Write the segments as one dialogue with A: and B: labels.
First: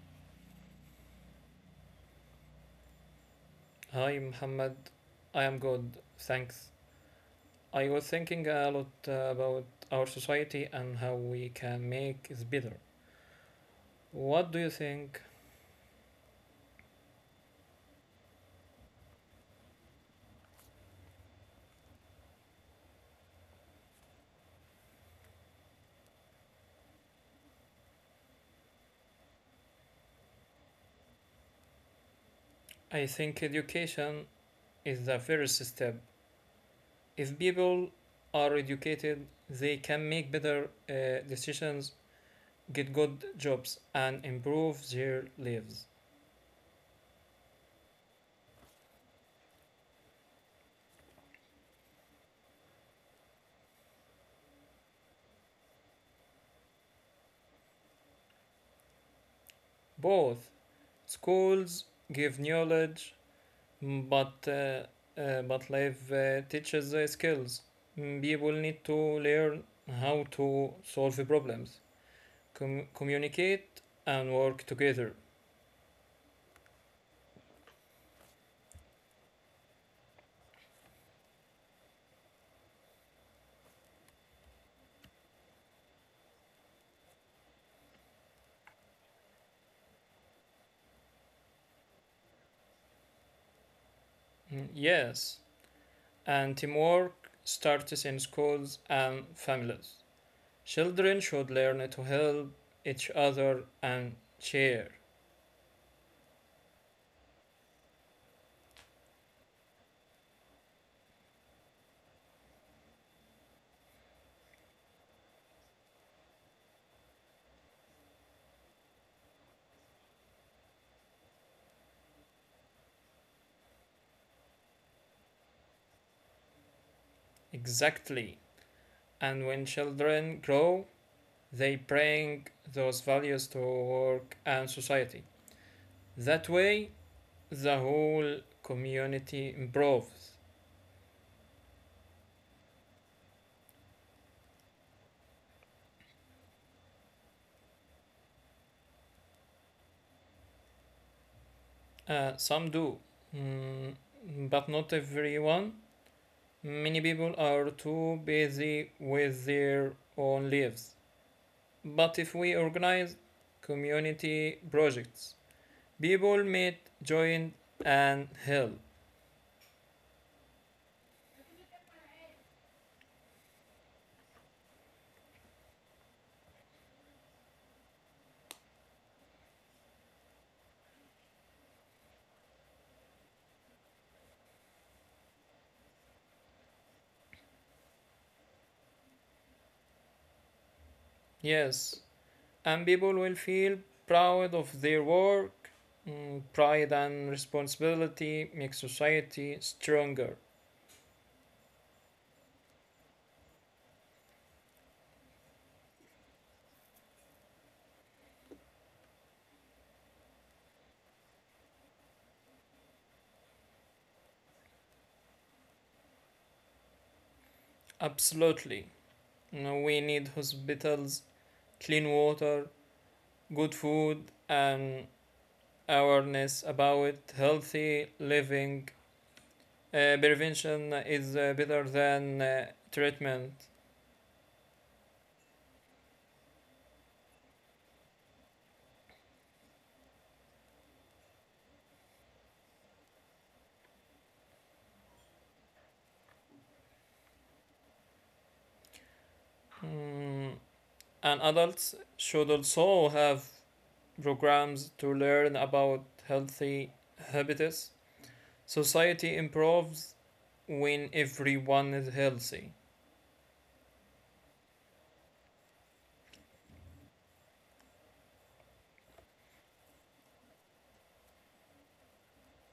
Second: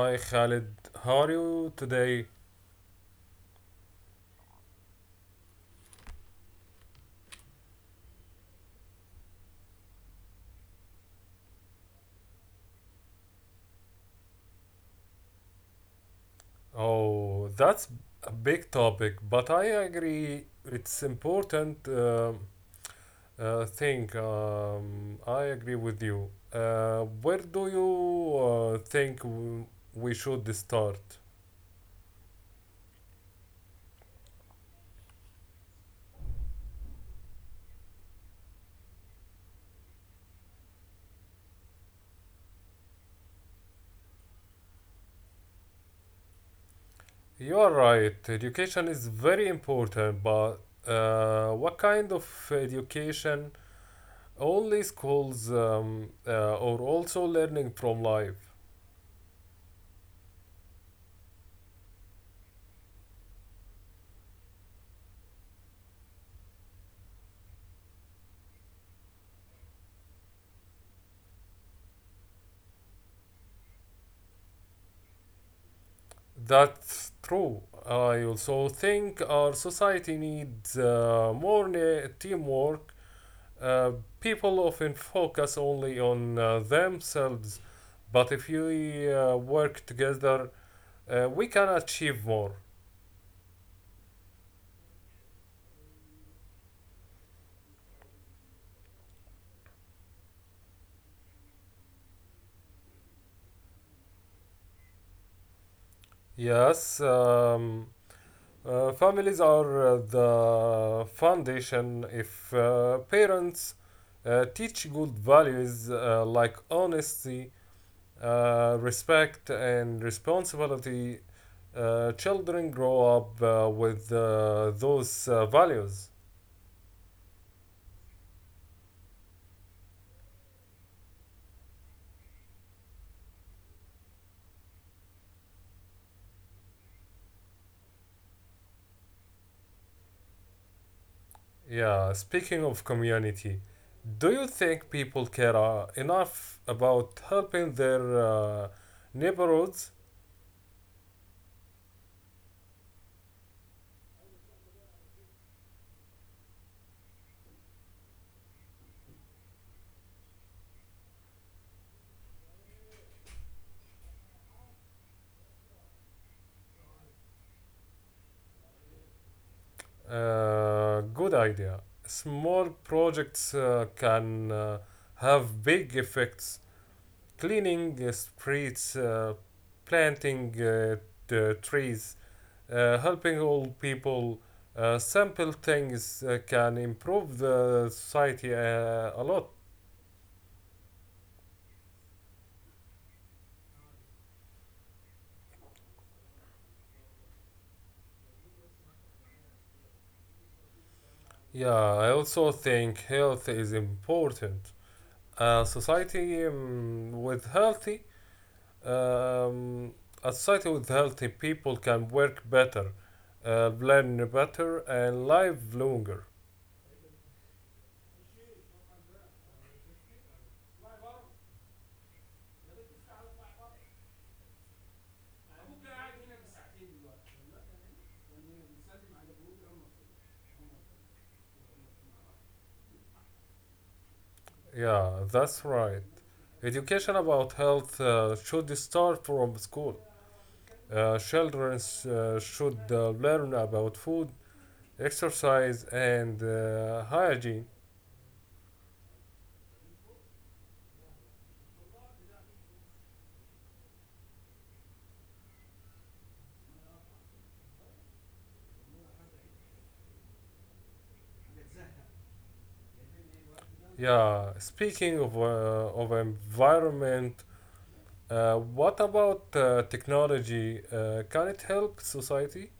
A: Hi Khalid. How are you today?
B: Hi, Muhammad. I am good, thanks. I was thinking a lot about our society and how we can make it better. What do you think?
A: Oh, that's a big topic, but I agree it's important thing. I agree with you. Where do you think we should start?
B: I think education is the first step. If people are educated, they can make better decisions, get good jobs, and improve their lives.
A: You are right. Education is very important, but what kind of education? Only schools or also learning from life.
B: Both schools give knowledge. Mm, But uh, but life teaches skills. Mm, People need to learn how to solve problems, communicate, and work together.
A: That's true. I also think our society needs more teamwork. Uh, people often focus only on themselves, but if we work together, we can achieve more.
B: Mm, Yes, and teamwork starts in schools and families. Children should learn to help each other and share.
A: Yes, families are the foundation. If parents teach good values like honesty, respect and responsibility, children grow up with those values.
B: Exactly. And when children grow, they bring those values to work and society. That way, the whole community improves.
A: Yeah, speaking of community, do you think people care enough about helping their neighborhoods?
B: Some do, mm, but not everyone. Many people are too busy with their own lives. But if we organize community projects, people may join and help.
A: Good idea. Small projects can have big effects. Cleaning streets, planting trees, Helping old people sample things can improve the society a lot.
B: Yes, and people will feel proud of their work. Mm, Pride and responsibility make society stronger.
A: Yeah, I also think health is important. A society um, with healthy, um, a society with healthy people can work better, learn better, and live longer.
B: Absolutely. No, we need hospitals, clean water, good food, and awareness about healthy living. Prevention is better than treatment.
A: Yeah, that's right. Education about health should start from school. Children should learn about food, exercise, and hygiene.
B: Mm, and adults should also have programs to learn about healthy habits. Society improves when everyone is healthy.
A: Yeah, speaking of environment, what about technology? Can it help society?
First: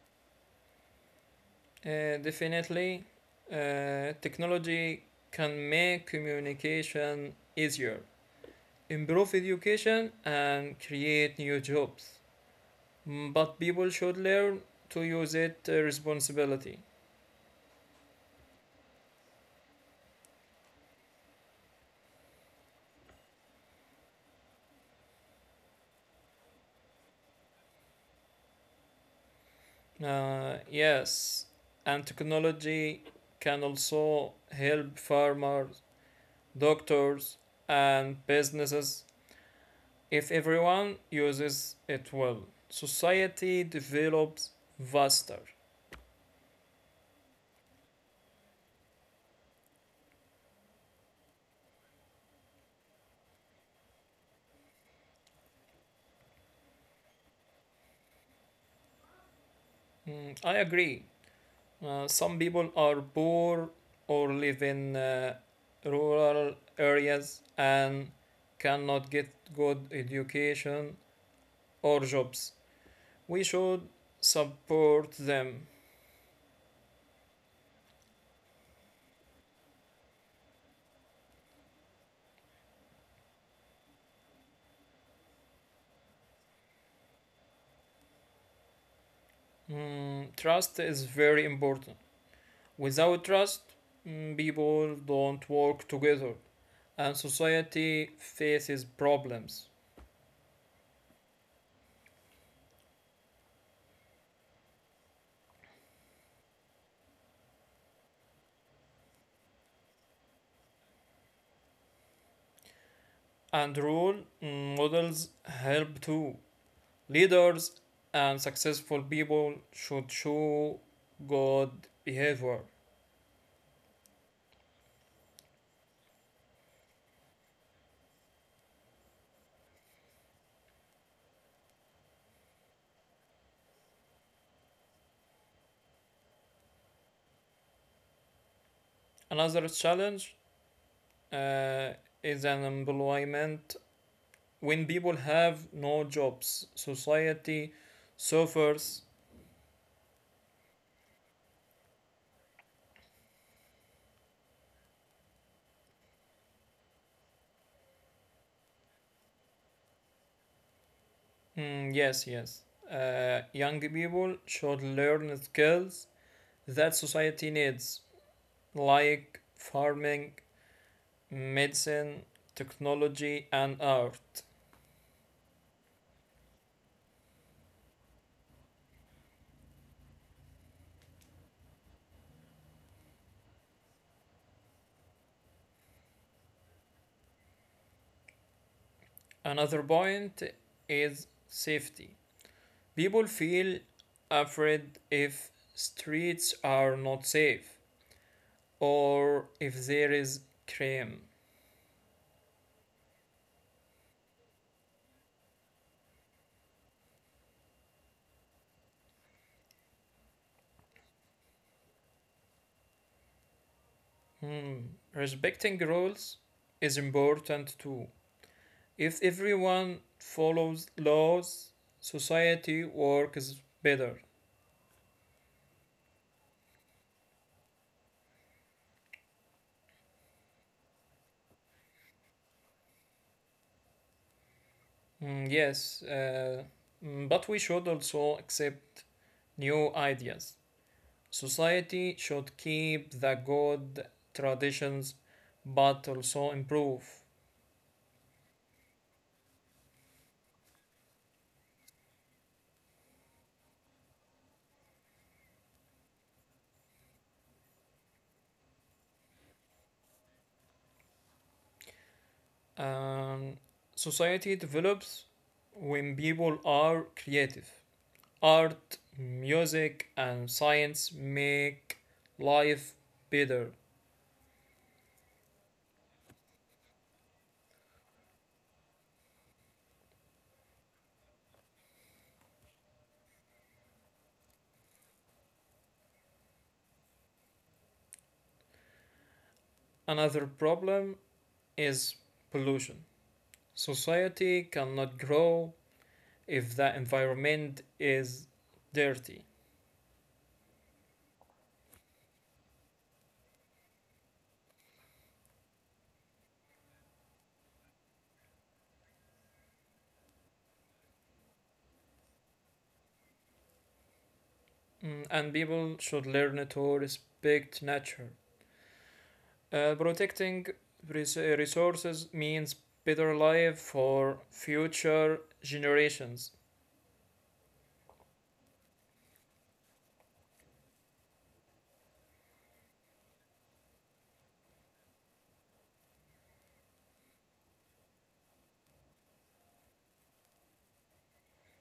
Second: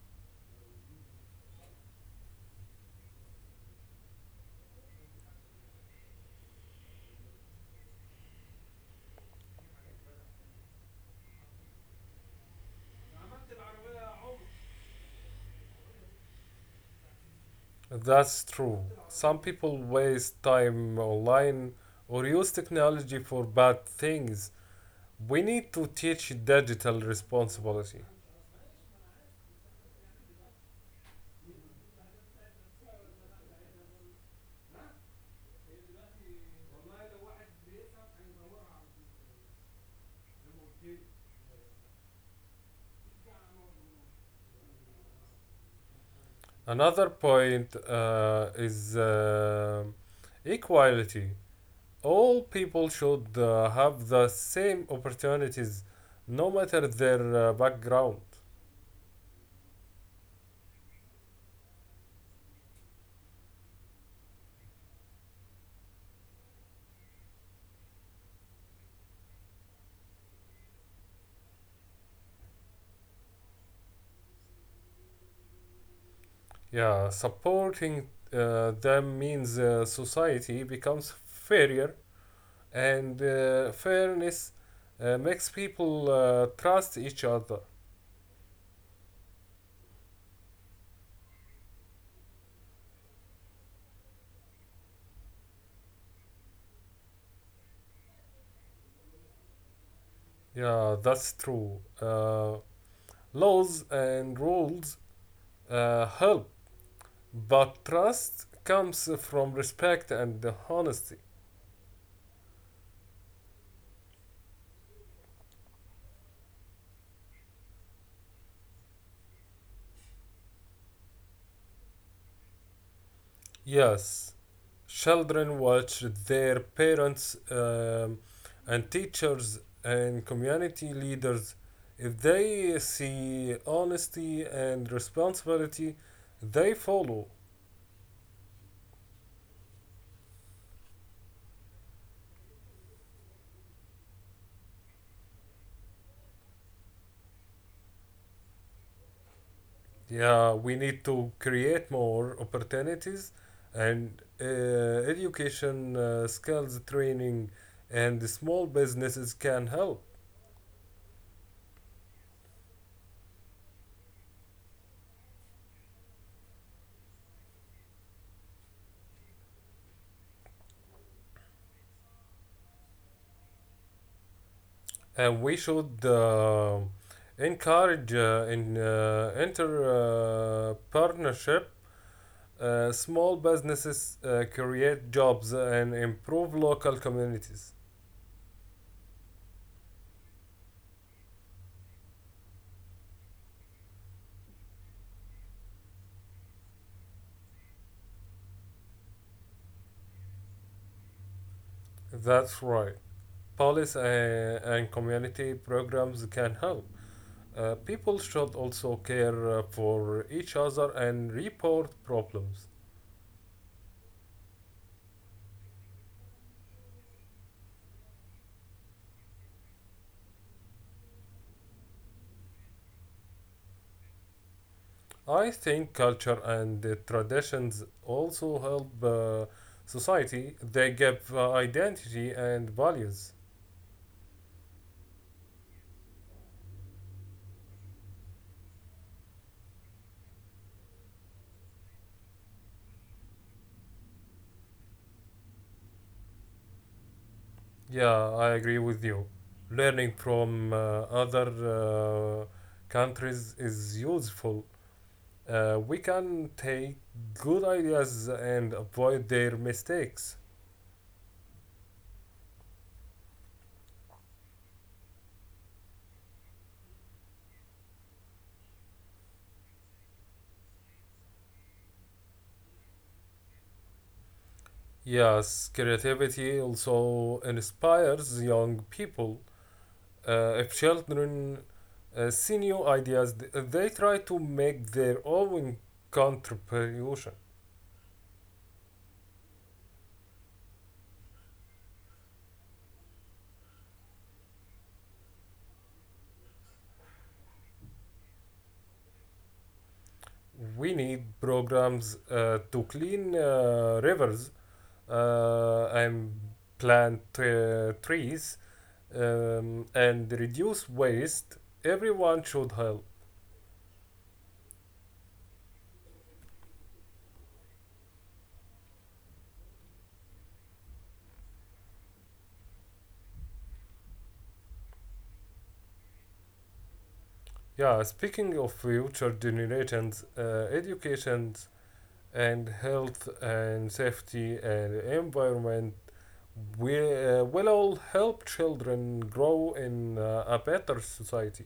B: Definitely, technology can make communication easier, improve education, and create new jobs. Mm, But people should learn to use it responsibility.
A: That's true. Some people waste time online or use technology for bad things. We need to teach digital responsibility.
B: Yes, and technology can also help farmers, doctors, and businesses if everyone uses it well. Society develops faster.
A: Another point is equality. All people should have the same opportunities no matter their background.
B: Mm, I agree. Some people are poor or live in rural areas and cannot get good education or jobs. We should support them.
A: Yeah, supporting them means society becomes fairer and fairness makes people trust each other.
B: Mm, trust is very important. Without trust, people don't work together and society faces problems.
A: Yeah, that's true. Laws and rules help, but trust comes from respect and honesty.
B: And role mm, models help too. Leaders and successful people should show good behavior.
A: Yes, children watch their parents and teachers and community leaders. If they see honesty and responsibility, they follow.
B: Another challenge uh, is unemployment. When people have no jobs, society suffers.
A: Yeah, we need to create more opportunities and education skills training and the small businesses can help.
B: Mm, yes, yes. Young people should learn skills that society needs, like farming, medicine, technology, and art.
A: And we should encourage in inter partnership. Small businesses create jobs and improve local communities.
B: Another point is safety. People feel afraid if streets are not safe or if there is crime.
A: That's right. Police and community programs can help. People should also care for each other and report problems.
B: Hmm. Respecting rules is important too. If everyone follows laws, society works better.
A: I think culture and traditions also help society. They give identity and values.
B: Hmm, yes, but we should also accept new ideas. Society should keep the good traditions but also improve.
A: Yeah, I agree with you. Learning from other countries is useful. We can take good ideas and avoid their mistakes.
B: Um, society develops when people are creative. Art, music, and science make life better.
A: Yes, creativity also inspires young people. If children see new ideas, they try to make their own contribution.
B: Another problem is pollution. Society cannot grow if the environment is dirty.
A: We need programs to clean rivers and plant trees and reduce waste, everyone should help.
B: Mm, and people should learn to respect nature. Protecting resources means better life for future generations.
A: Yeah, speaking of future generations, education and health and safety and environment will all help children grow in a better society.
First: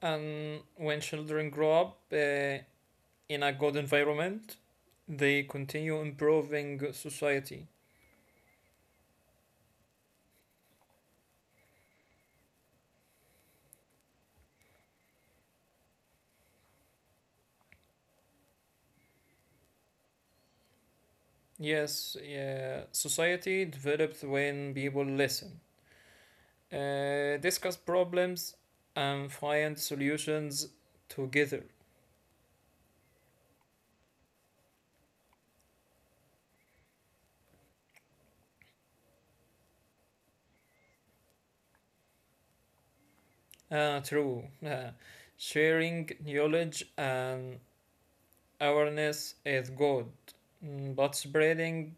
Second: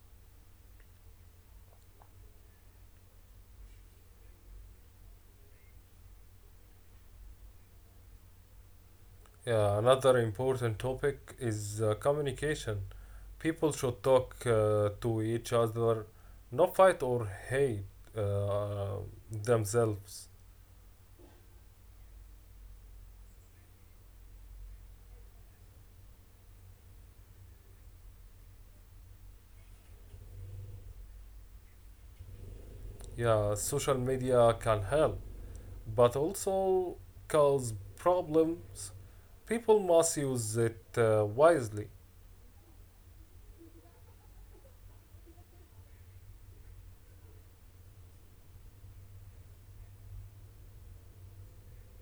B: And when children grow up in a good environment, they continue improving society.
A: Yeah, another important topic is communication. People should talk to each other, not fight or hate uh, themselves.
B: Yes, yeah, society develops when people listen, discuss problems, and find solutions together.
A: Yeah, social media can help, but also cause problems. People must use it wisely.
B: Ah, true. Ah, sharing knowledge and awareness is good, but spreading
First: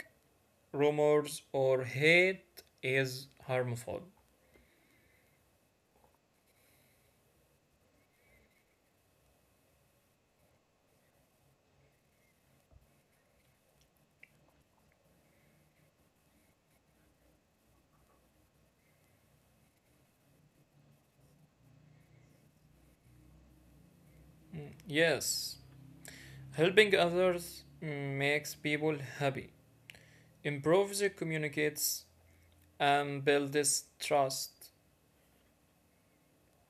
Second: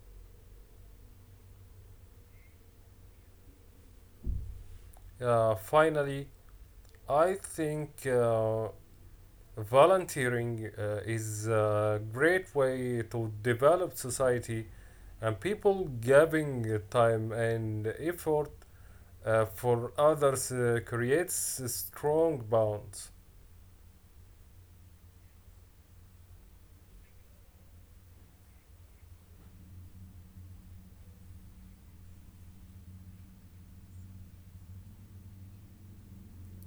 B: rumors or hate is harmful.
A: Finally, I think volunteering is a great way to develop society and people giving time and effort for others creates a strong bonds.
B: Mm, Yes, helping others makes people happy, improves communicates, and builds trust.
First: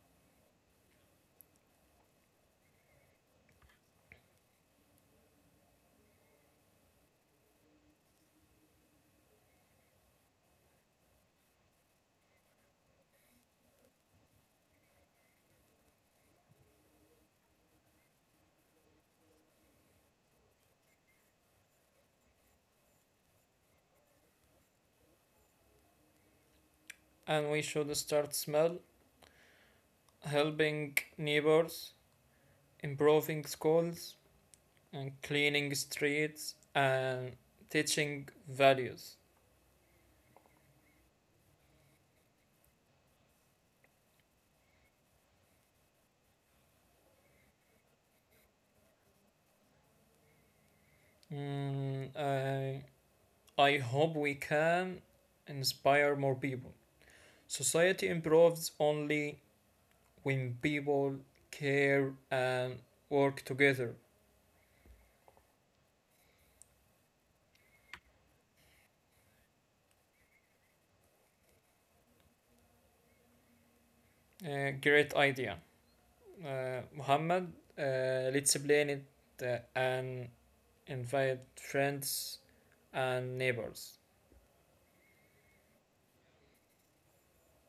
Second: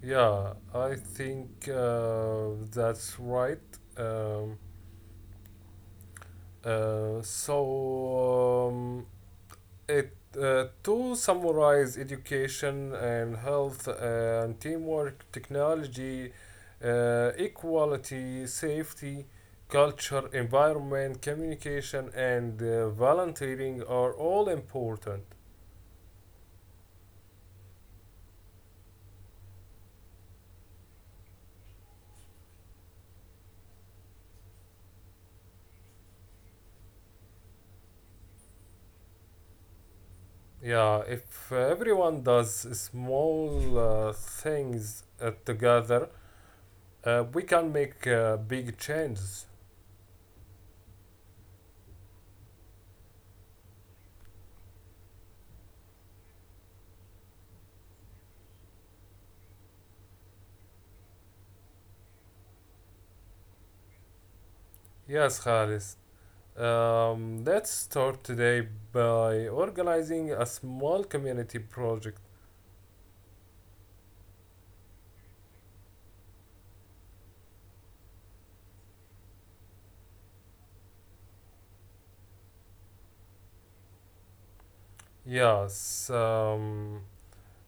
A: Yeah, I think that's right. Um, so It to summarize, education and health and teamwork, technology, equality, safety, culture, environment, communication, and volunteering are all important.
B: And we should start small, helping neighbors, improving schools, and cleaning streets, and teaching values.
A: Yeah, if everyone does small things together, we can make big changes.
B: Mm, I hope we can inspire more people. Society improves only when people care and work together.
A: Yes, Khalis. Let's start today by organizing a small community project.
B: Great idea. Muhammad, let's plan it and invite friends and neighbors.
A: Yes, um,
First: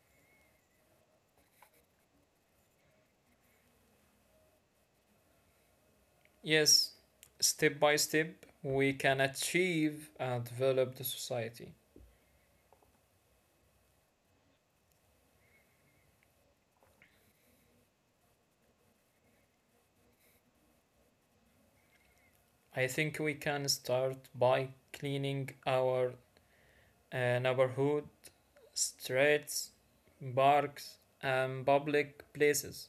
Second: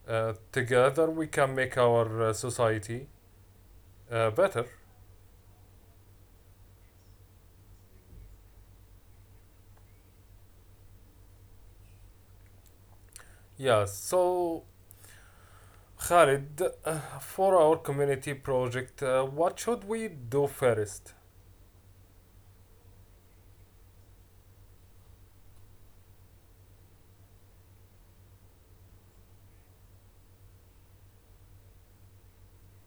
A: uh, together we can make our society better.
B: Yes, step by step, we can achieve and develop the society.
A: Yes, so Khalid, for our community project, what should we do first?
B: I think we can start by cleaning our neighborhood, streets, parks, and public places.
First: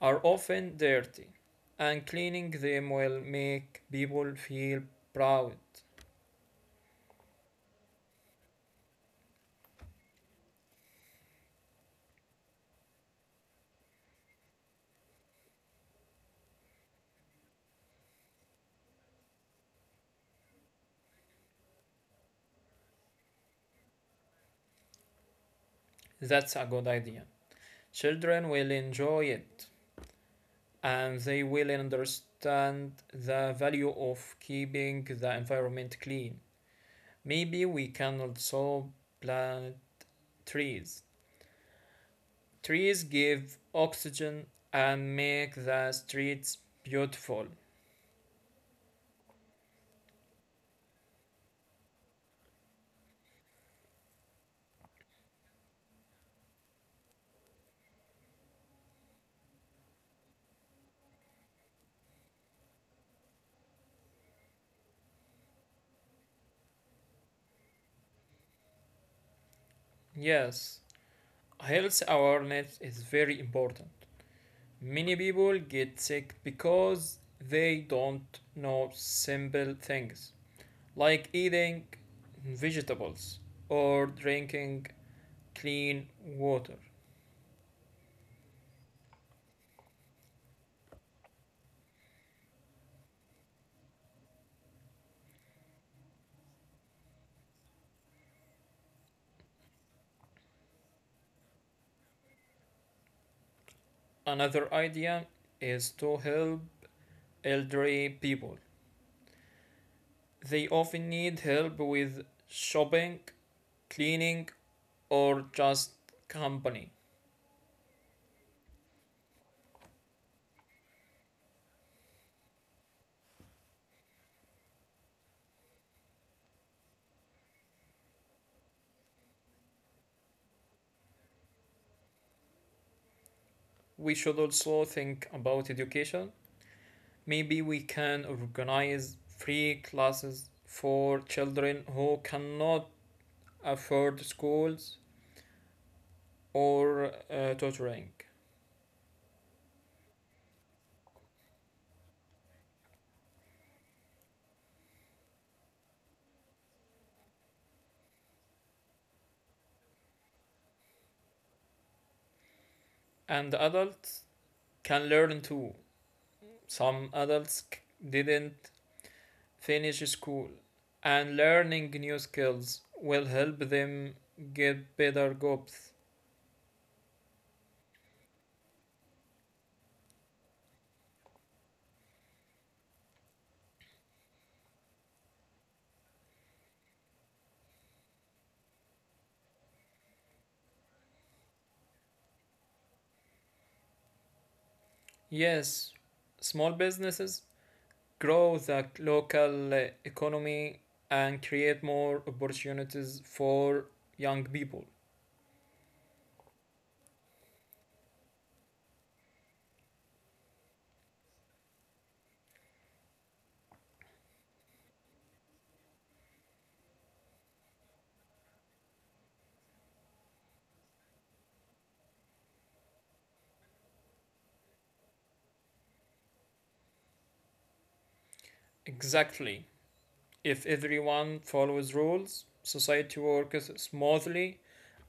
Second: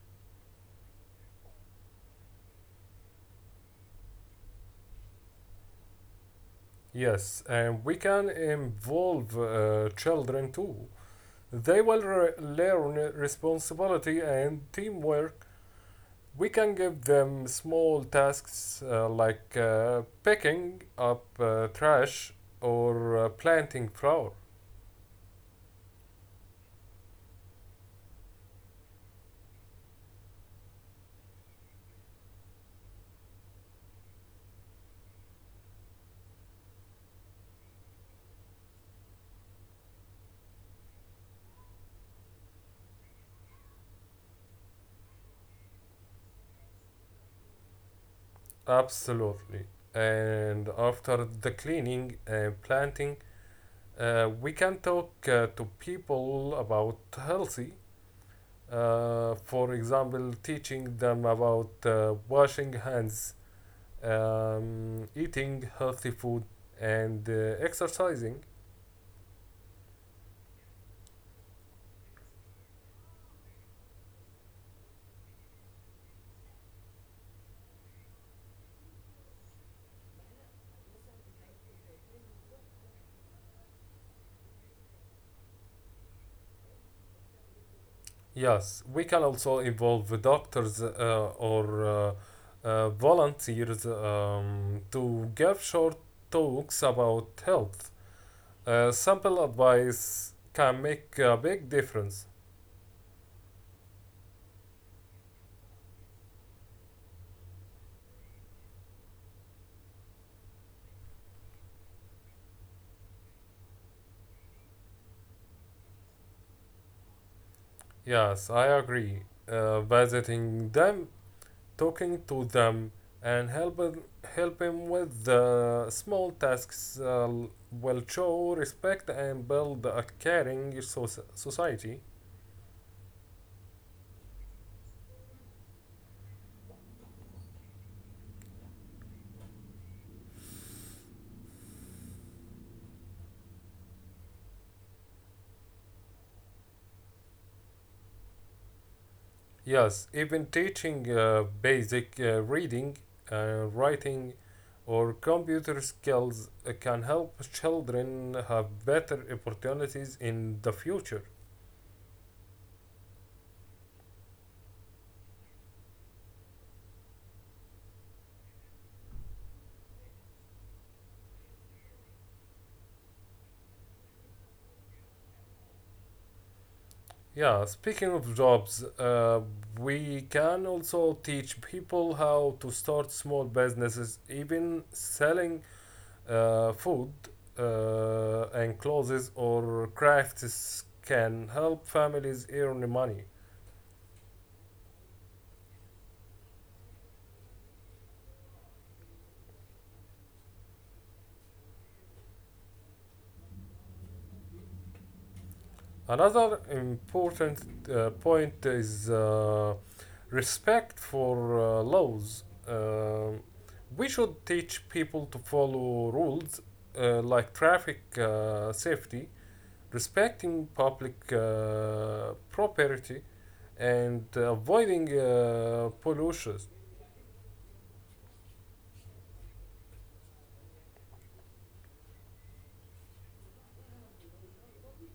B: Are often dirty, and cleaning them will make people feel proud.
A: Yes, and we can involve children too. They will learn responsibility and teamwork. We can give them small tasks like picking up trash or planting flower.
B: That's a good idea. Children will enjoy it and they will understand the value of keeping the environment clean. Maybe we can also plant trees. Trees give oxygen and make the streets beautiful.
A: Absolutely. And after the cleaning and planting, we can talk to people about healthy. For example, teaching them about washing hands, eating healthy food, and exercising.
B: Yes, health awareness is very important. Many people get sick because they don't know simple things like eating vegetables or drinking clean water.
A: Yes, we can also involve the doctors or volunteers to give short talks about health. Simple advice can make a big difference.
B: Another idea is to help elderly people. They often need help with shopping, cleaning, or just company.
A: Yes, I agree. Visiting them, talking to them, and helping with the small tasks will show respect and build a caring society.
B: We should also think about education. Maybe we can organize free classes for children who cannot afford schools or tutoring.
A: Yes, even teaching basic reading, writing, or computer skills can help children have better opportunities in the future.
B: And adults can learn too. Some adults didn't finish school, and learning new skills will help them get better jobs.
A: Yeah, speaking of jobs, we can also teach people how to start small businesses, even selling food and clothes or crafts can help families earn money.
B: Yes, small businesses grow the local economy and create more opportunities for young people.
A: Another important point is respect for laws. We should teach people to follow rules like traffic safety, respecting public property, and avoiding pollution.
B: Exactly. If everyone follows rules, society works smoothly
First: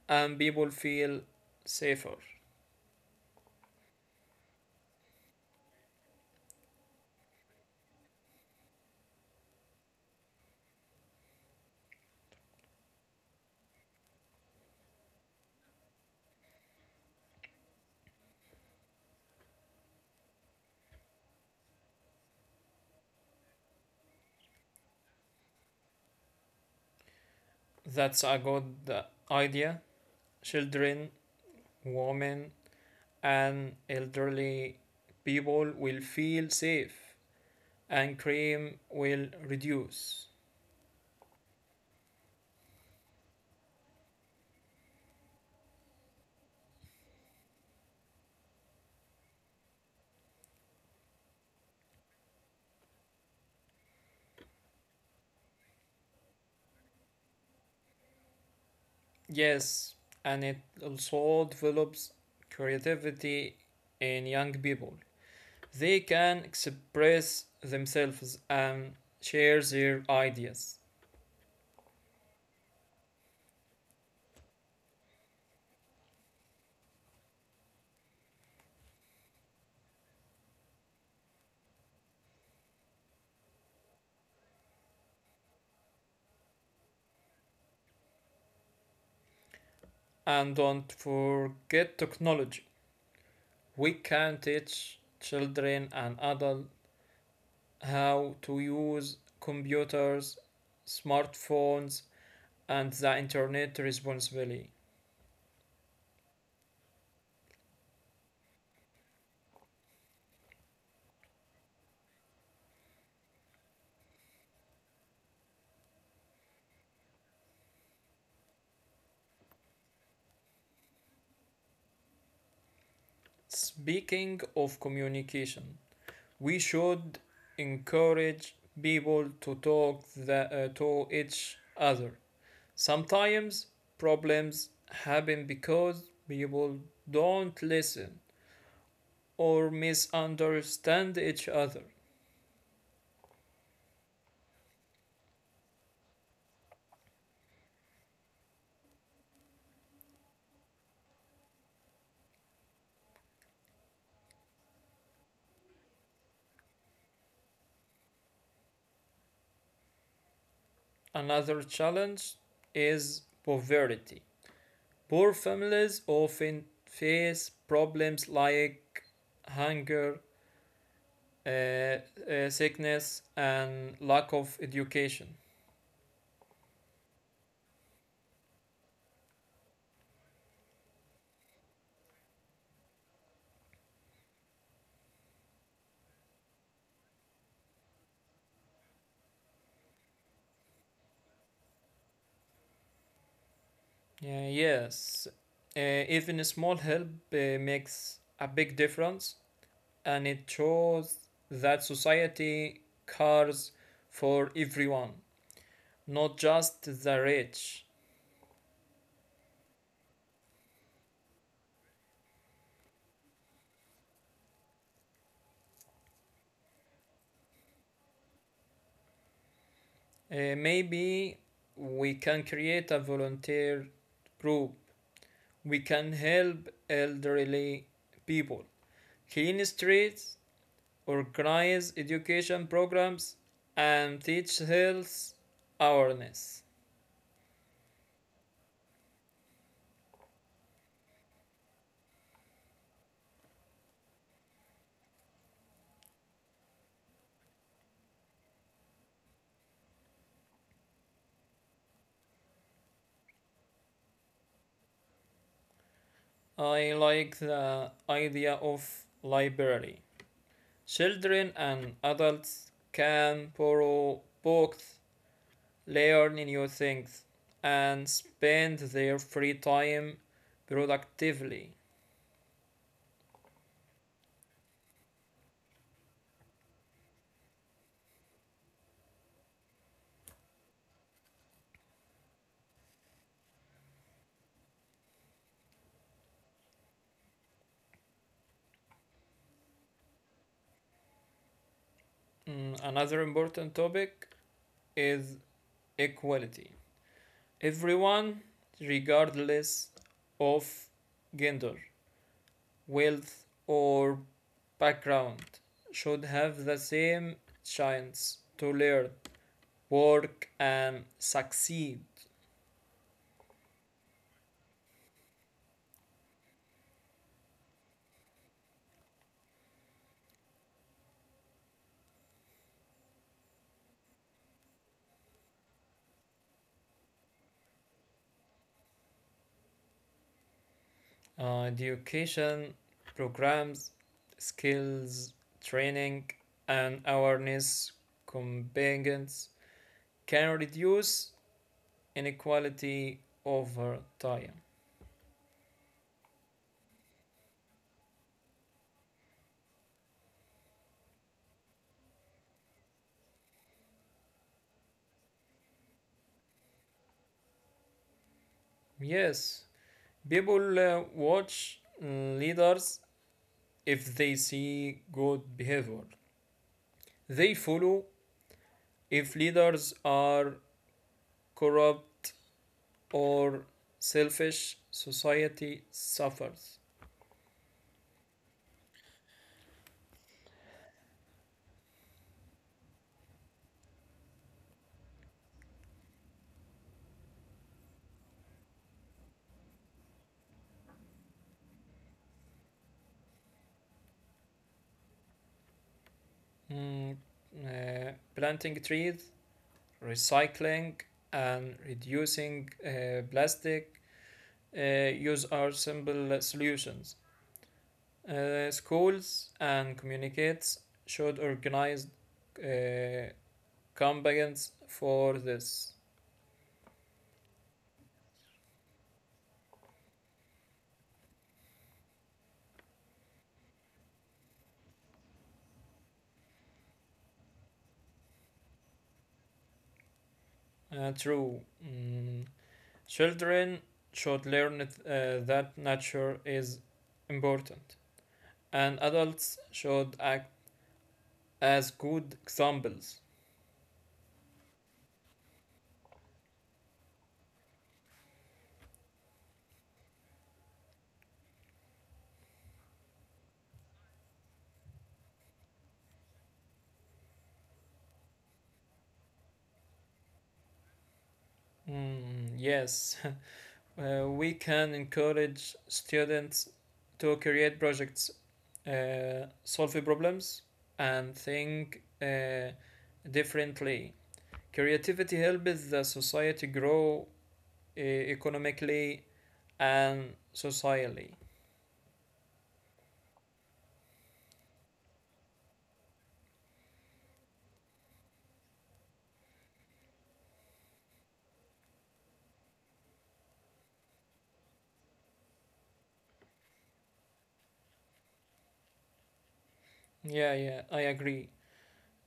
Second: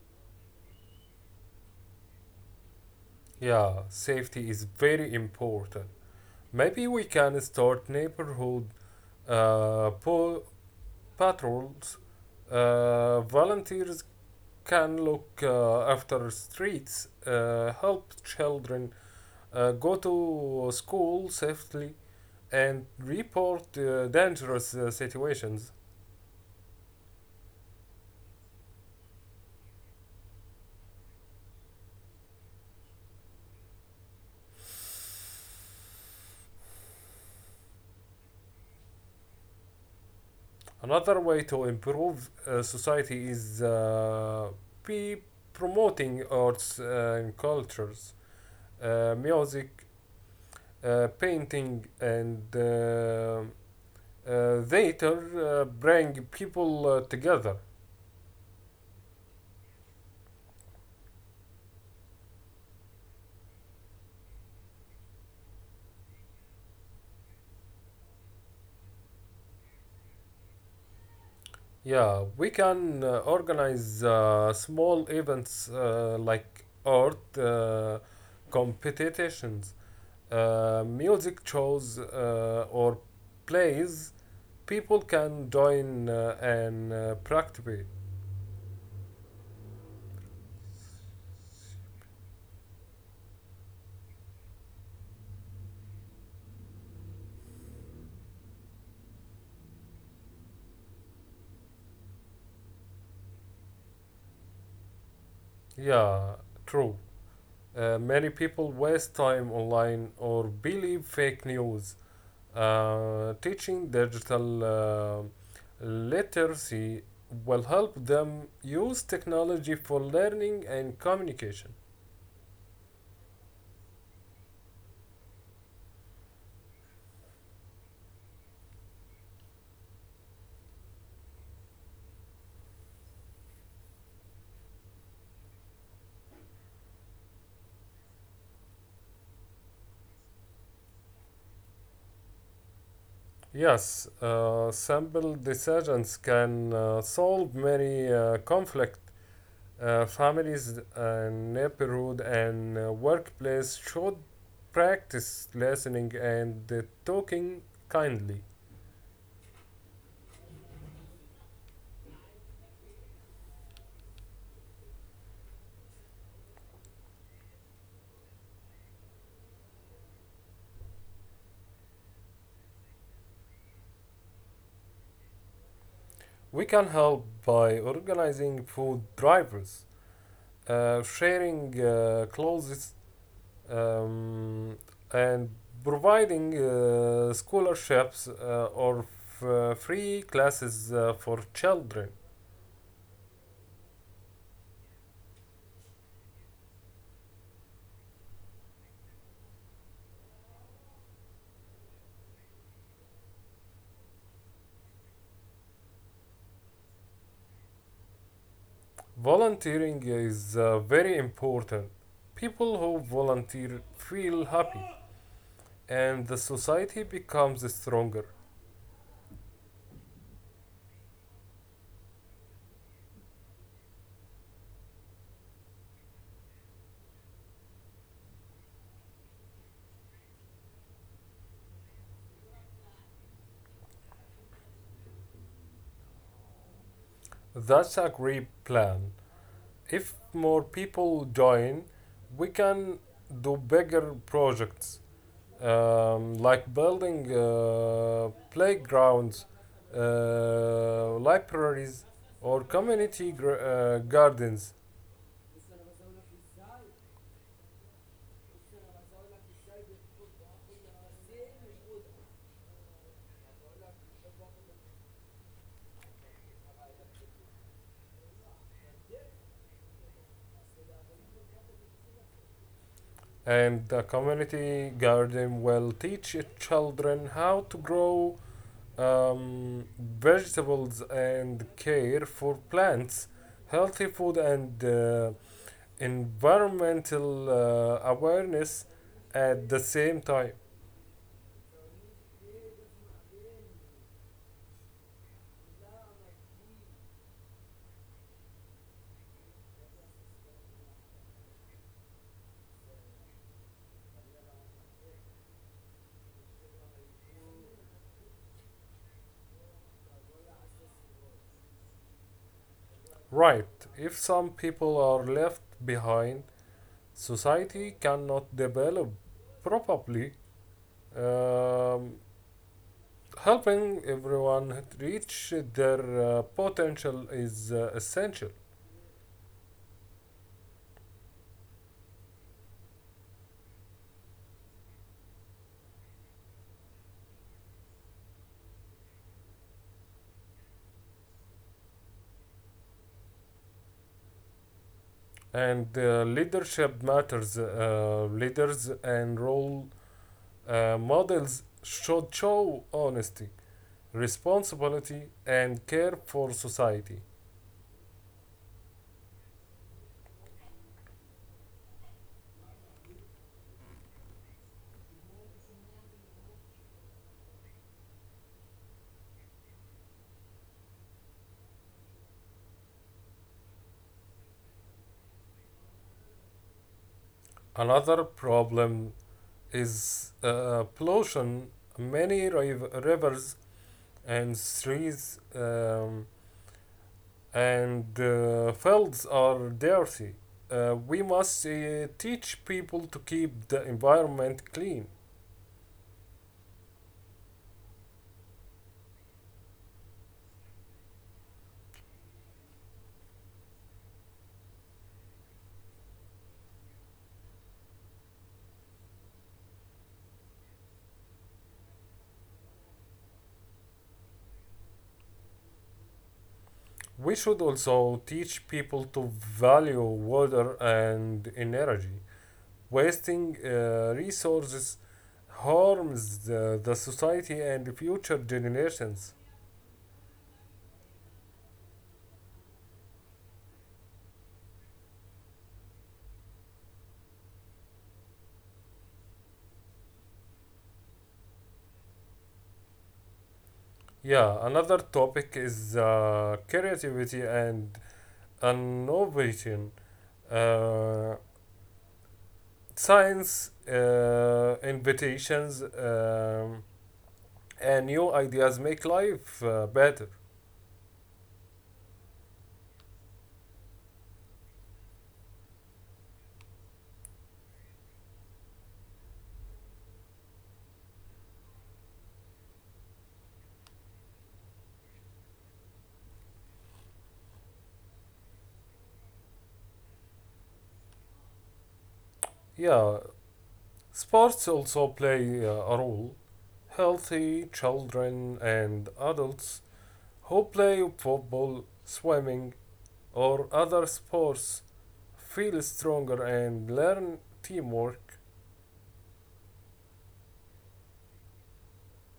B: and people feel safer.
A: Yeah, safety is very important. Maybe we can start neighborhood uh, po- patrols. Volunteers can look after streets, help children go to school safely, and report dangerous situations.
B: That's a good idea. Children, women, and elderly people will feel safe, and crime will reduce.
A: Another way to improve society is be promoting arts and cultures, music, painting, and theater bring people together.
B: Yes, and it also develops creativity in young people. They can express themselves and share their ideas.
A: Yeah, we can organize small events like art competitions, music shows, or plays. People can join and practice.
B: And don't forget technology. We can teach children and adults how to use computers, smartphones, and the internet responsibly.
A: Yeah, true. Many people waste time online or believe fake news. Teaching digital literacy will help them use technology for learning and communication.
B: Speaking of communication, we should encourage people to talk to each other. Sometimes problems happen because people don't listen or misunderstand each other.
A: Yes, simple decisions can solve many conflict. Families and neighborhood and workplace should practice listening and talking kindly.
B: Another challenge is poverty. Poor families often face problems like hunger, uh, sickness, and lack of education.
A: We can help by organizing food drivers, sharing clothes um, and providing scholarships or free classes for children.
B: Yes, even a small help makes a big difference, and it shows that society cares for everyone, not just the rich.
A: Volunteering is very important. People who volunteer feel happy and the society becomes stronger.
B: Maybe we can create a volunteer group. We can help elderly people, clean streets, organize education programs, and teach health awareness.
A: That's a great plan. If more people join, we can do bigger projects, like building playgrounds, libraries, or community gardens.
B: I like the idea of library. Children and adults can borrow books, learn new things, and spend their free time productively.
A: And the community garden will teach children how to grow vegetables and care for plants, healthy food, and environmental awareness at the same time.
B: Mm, Another important topic is equality. Everyone, regardless of gender, wealth, or background, should have the same chance to learn work and succeed.
A: Right, if some people are left behind, society cannot develop properly. Um, helping everyone reach their potential is essential.
B: Education programs, skills, training, and awareness competence can reduce inequality over time.
A: And leadership matters. Leaders and role models should show honesty, responsibility, and care for society.
B: Yes, people watch leaders if they see good behavior. They follow if leaders are corrupt or selfish, society suffers.
A: Another problem is pollution. Many rivers and streets and fields are dirty. We must teach people to keep the environment clean.
B: Mm, planting trees, recycling, and reducing plastic use are simple solutions. Schools and communities should organize uh, campaigns for this.
A: We should also teach people to value water and energy. Wasting resources harms the society and future generations.
B: True. Mm, children should learn that nature is important, and adults should act as good examples.
A: Yeah, another topic is creativity and innovation. Uh, Science invitations, and new ideas make life better.
B: Mm, yes. We can encourage students to create projects, solve problems, and think differently. Creativity helps the society grow economically and socially.
A: Yeah, sports also play a role. Healthy children and adults who play football, swimming, or other sports feel stronger and learn teamwork.
B: Yeah, yeah, I agree.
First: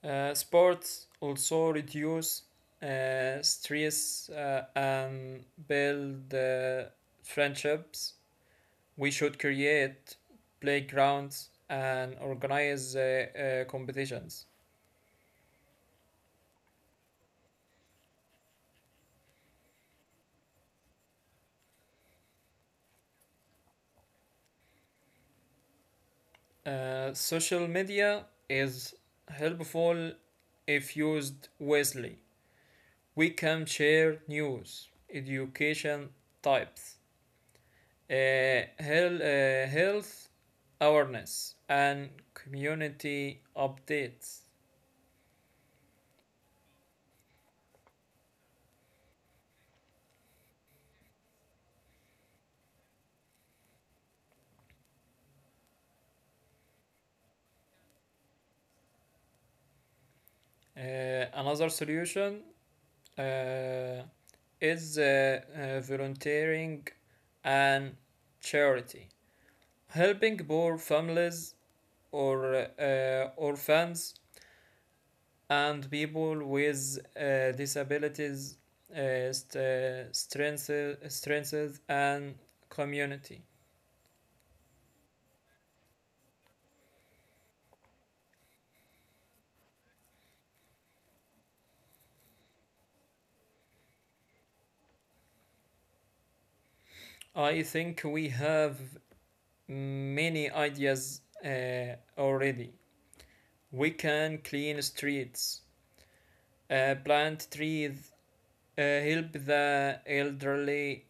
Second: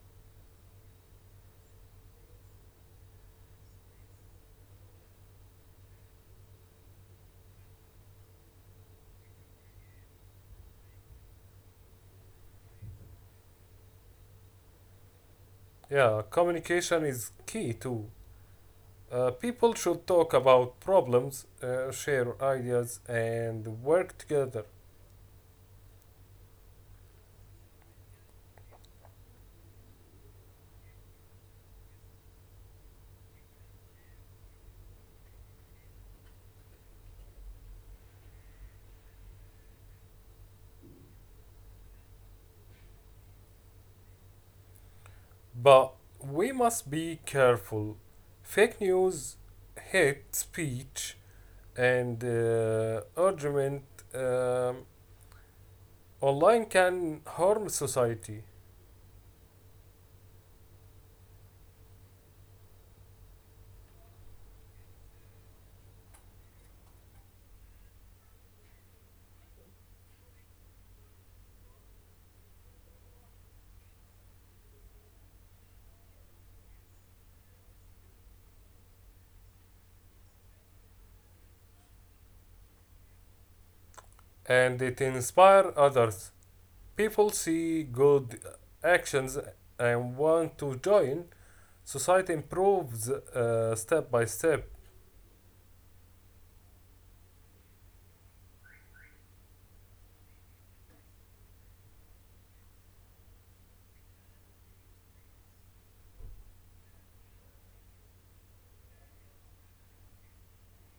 B: Sports also reduce stress and build friendships. We should create playgrounds and organize competitions.
A: Yeah, communication is key too. People should talk about problems, share ideas, and work together.
B: Social media is helpful if used wisely. We can share news, education types, uh, health awareness, and community updates.
A: But we must be careful. Fake news, hate speech, and argument um, online can harm society
B: Another solution Uh, is volunteering and charity, helping poor families or orphans and people with disabilities, strengthens and community.
A: and it inspire others. People see good actions and want to join. Society improves step by step.
B: I think we have many ideas already. We can clean streets, plant trees, help the elderly,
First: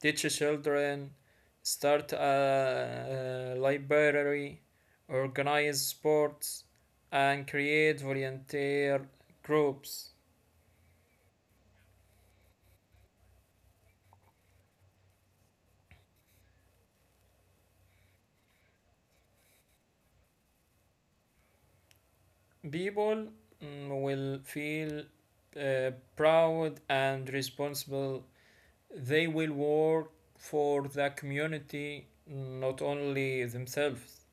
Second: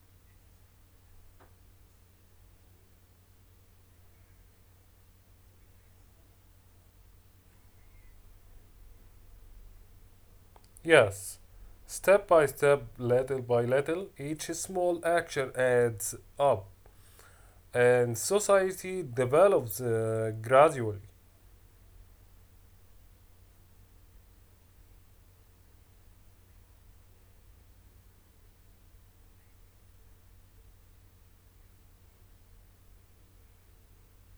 B: teach children, start a library, organize sports, and create volunteer groups.
A: Yes, step by step, little by little, each small action adds up. And society develops gradually.
B: People mm, will feel uh, proud and responsible. They will work for the community, mm, not only themselves.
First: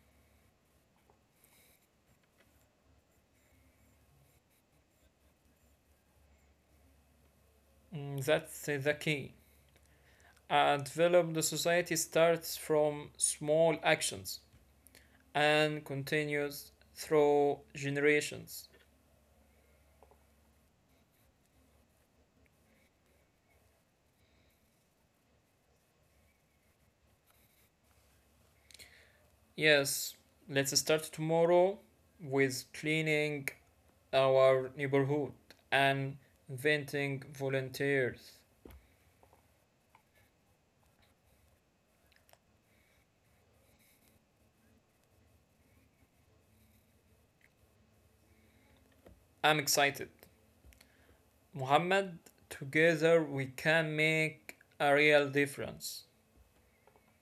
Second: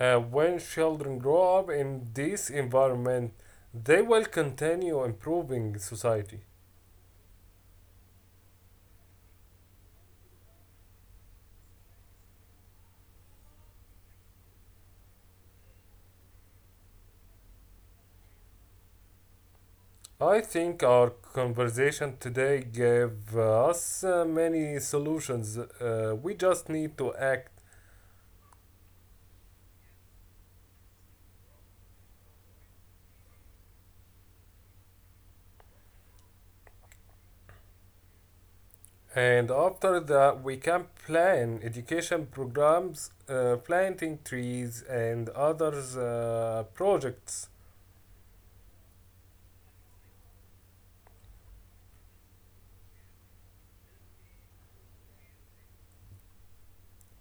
A: When children grow up in this environment, they will continue improving society.
B: Mm, That's the key. And develop the society starts from small actions and continues through generations.
A: I think our conversation today gave us many solutions. We just need to act.
B: Yes, let's start tomorrow with cleaning our neighborhood and inventing volunteers.
A: And after that, we can plan education programs, planting trees, and other projects.
B: I'm excited. Muhammad, together we can make a real difference.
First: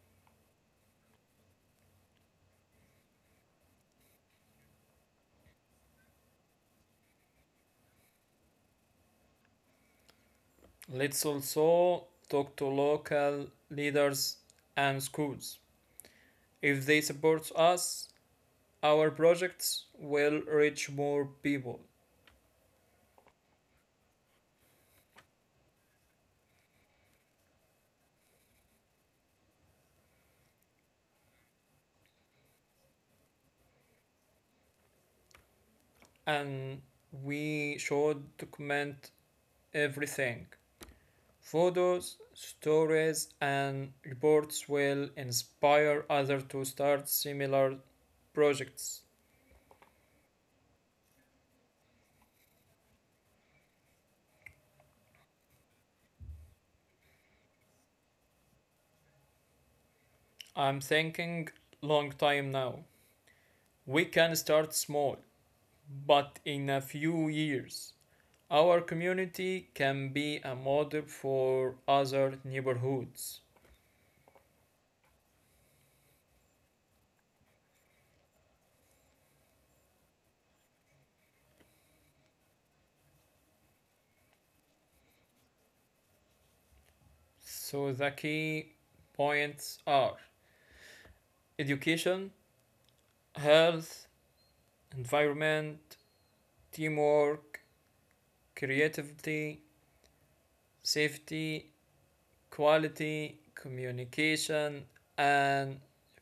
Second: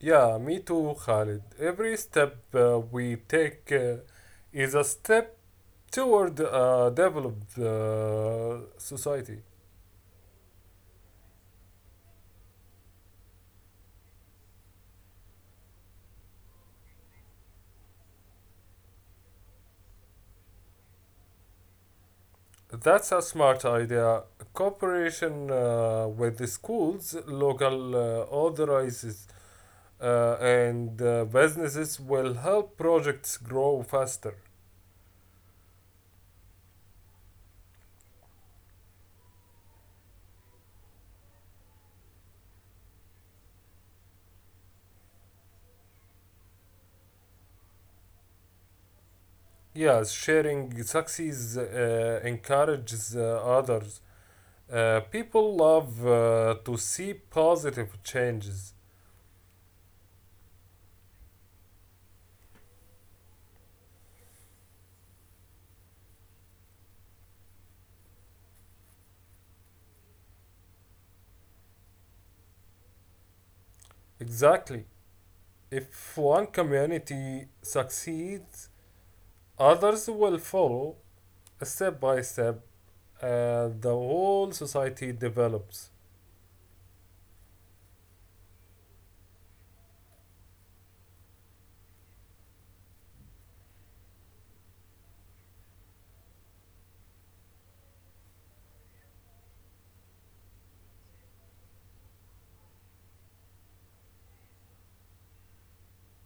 A: Yeah, me too, Khalid. Every step we take is a step toward a developed society.
B: Let's also talk to local leaders and schools. If they support us, our projects will reach more people
A: That's a smart idea. Cooperation with the schools, local authorities, and businesses will help projects grow faster.
B: and we should document everything. Photos, stories, and reports will inspire others to start similar projects.
A: Yes, sharing success encourages others. People love to see positive changes.
B: I'm thinking long time now. We can start small, but in a few years, our community can be a model for other neighborhoods.
A: Exactly. If one community succeeds, others will follow step by step, and the whole society develops.
B: So the key points are education, health, environment, teamwork, creativity, safety, quality, communication, and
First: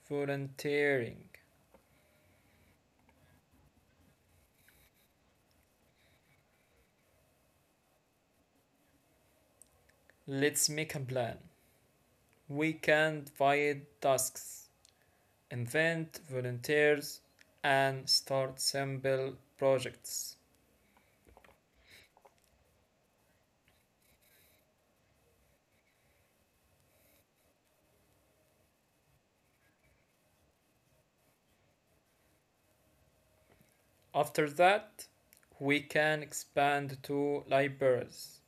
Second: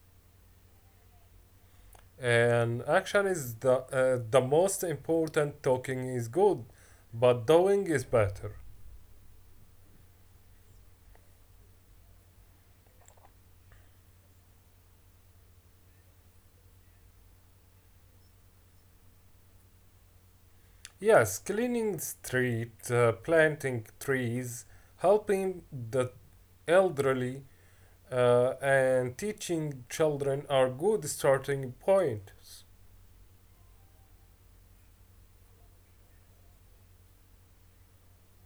B: volunteering.
A: And action is the most important. Talking is good, but doing is better.
B: Let's make a plan. We can divide tasks, invent volunteers, and start simple projects.
A: Yes, cleaning street, planting trees, helping the elderly, and teaching children are good starting points.
B: After that, we can expand to libraries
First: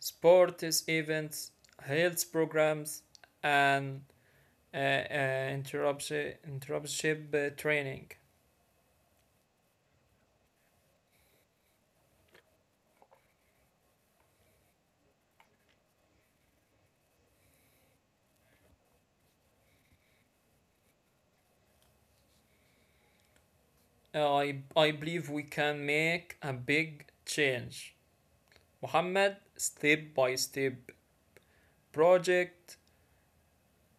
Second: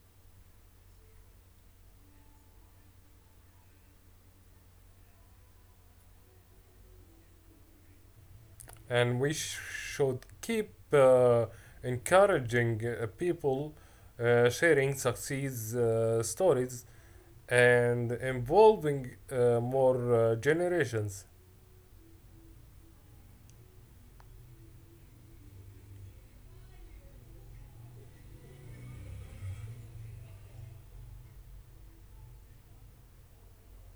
B: sports events, health programs, and interruption interruption training.
A: And should keep encouraging people sharing success stories and involving more generations.
B: I believe we can make a big change. Mohammed, step by step, project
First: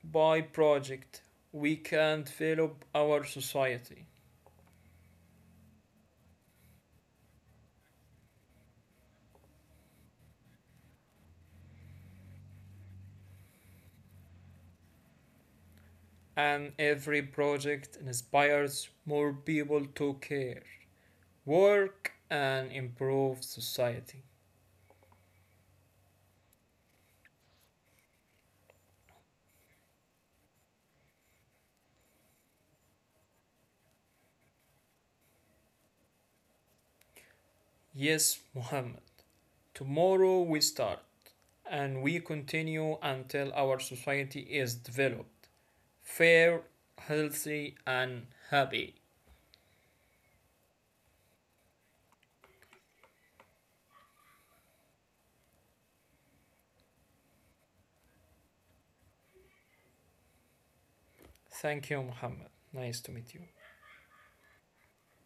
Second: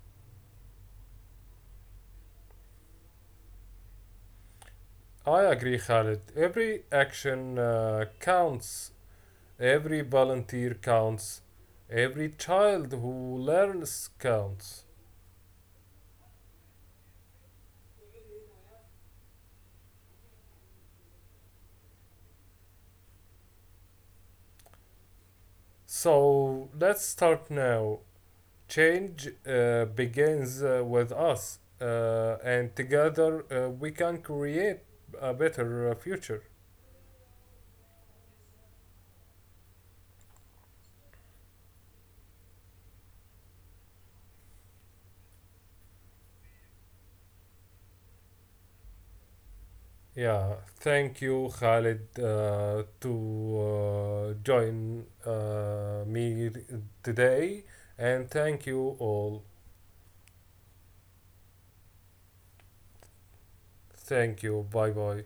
B: by project, we can develop our society,
A: I agree, Khalid. Every action counts, every volunteer counts, every child who learns counts.
B: and every project inspires more people to care, work, and improve society.
A: So let's start now. Change begins with us, and together we can create a better future.
B: Yes, Muhammad. Tomorrow we start, and we continue until our society is developed, fair, healthy, and happy.
A: Yeah, thank you, Khalid, to join me today, and thank you all.
B: Thank you, Muhammad. Nice to meet you.
A: Thank you. Bye bye.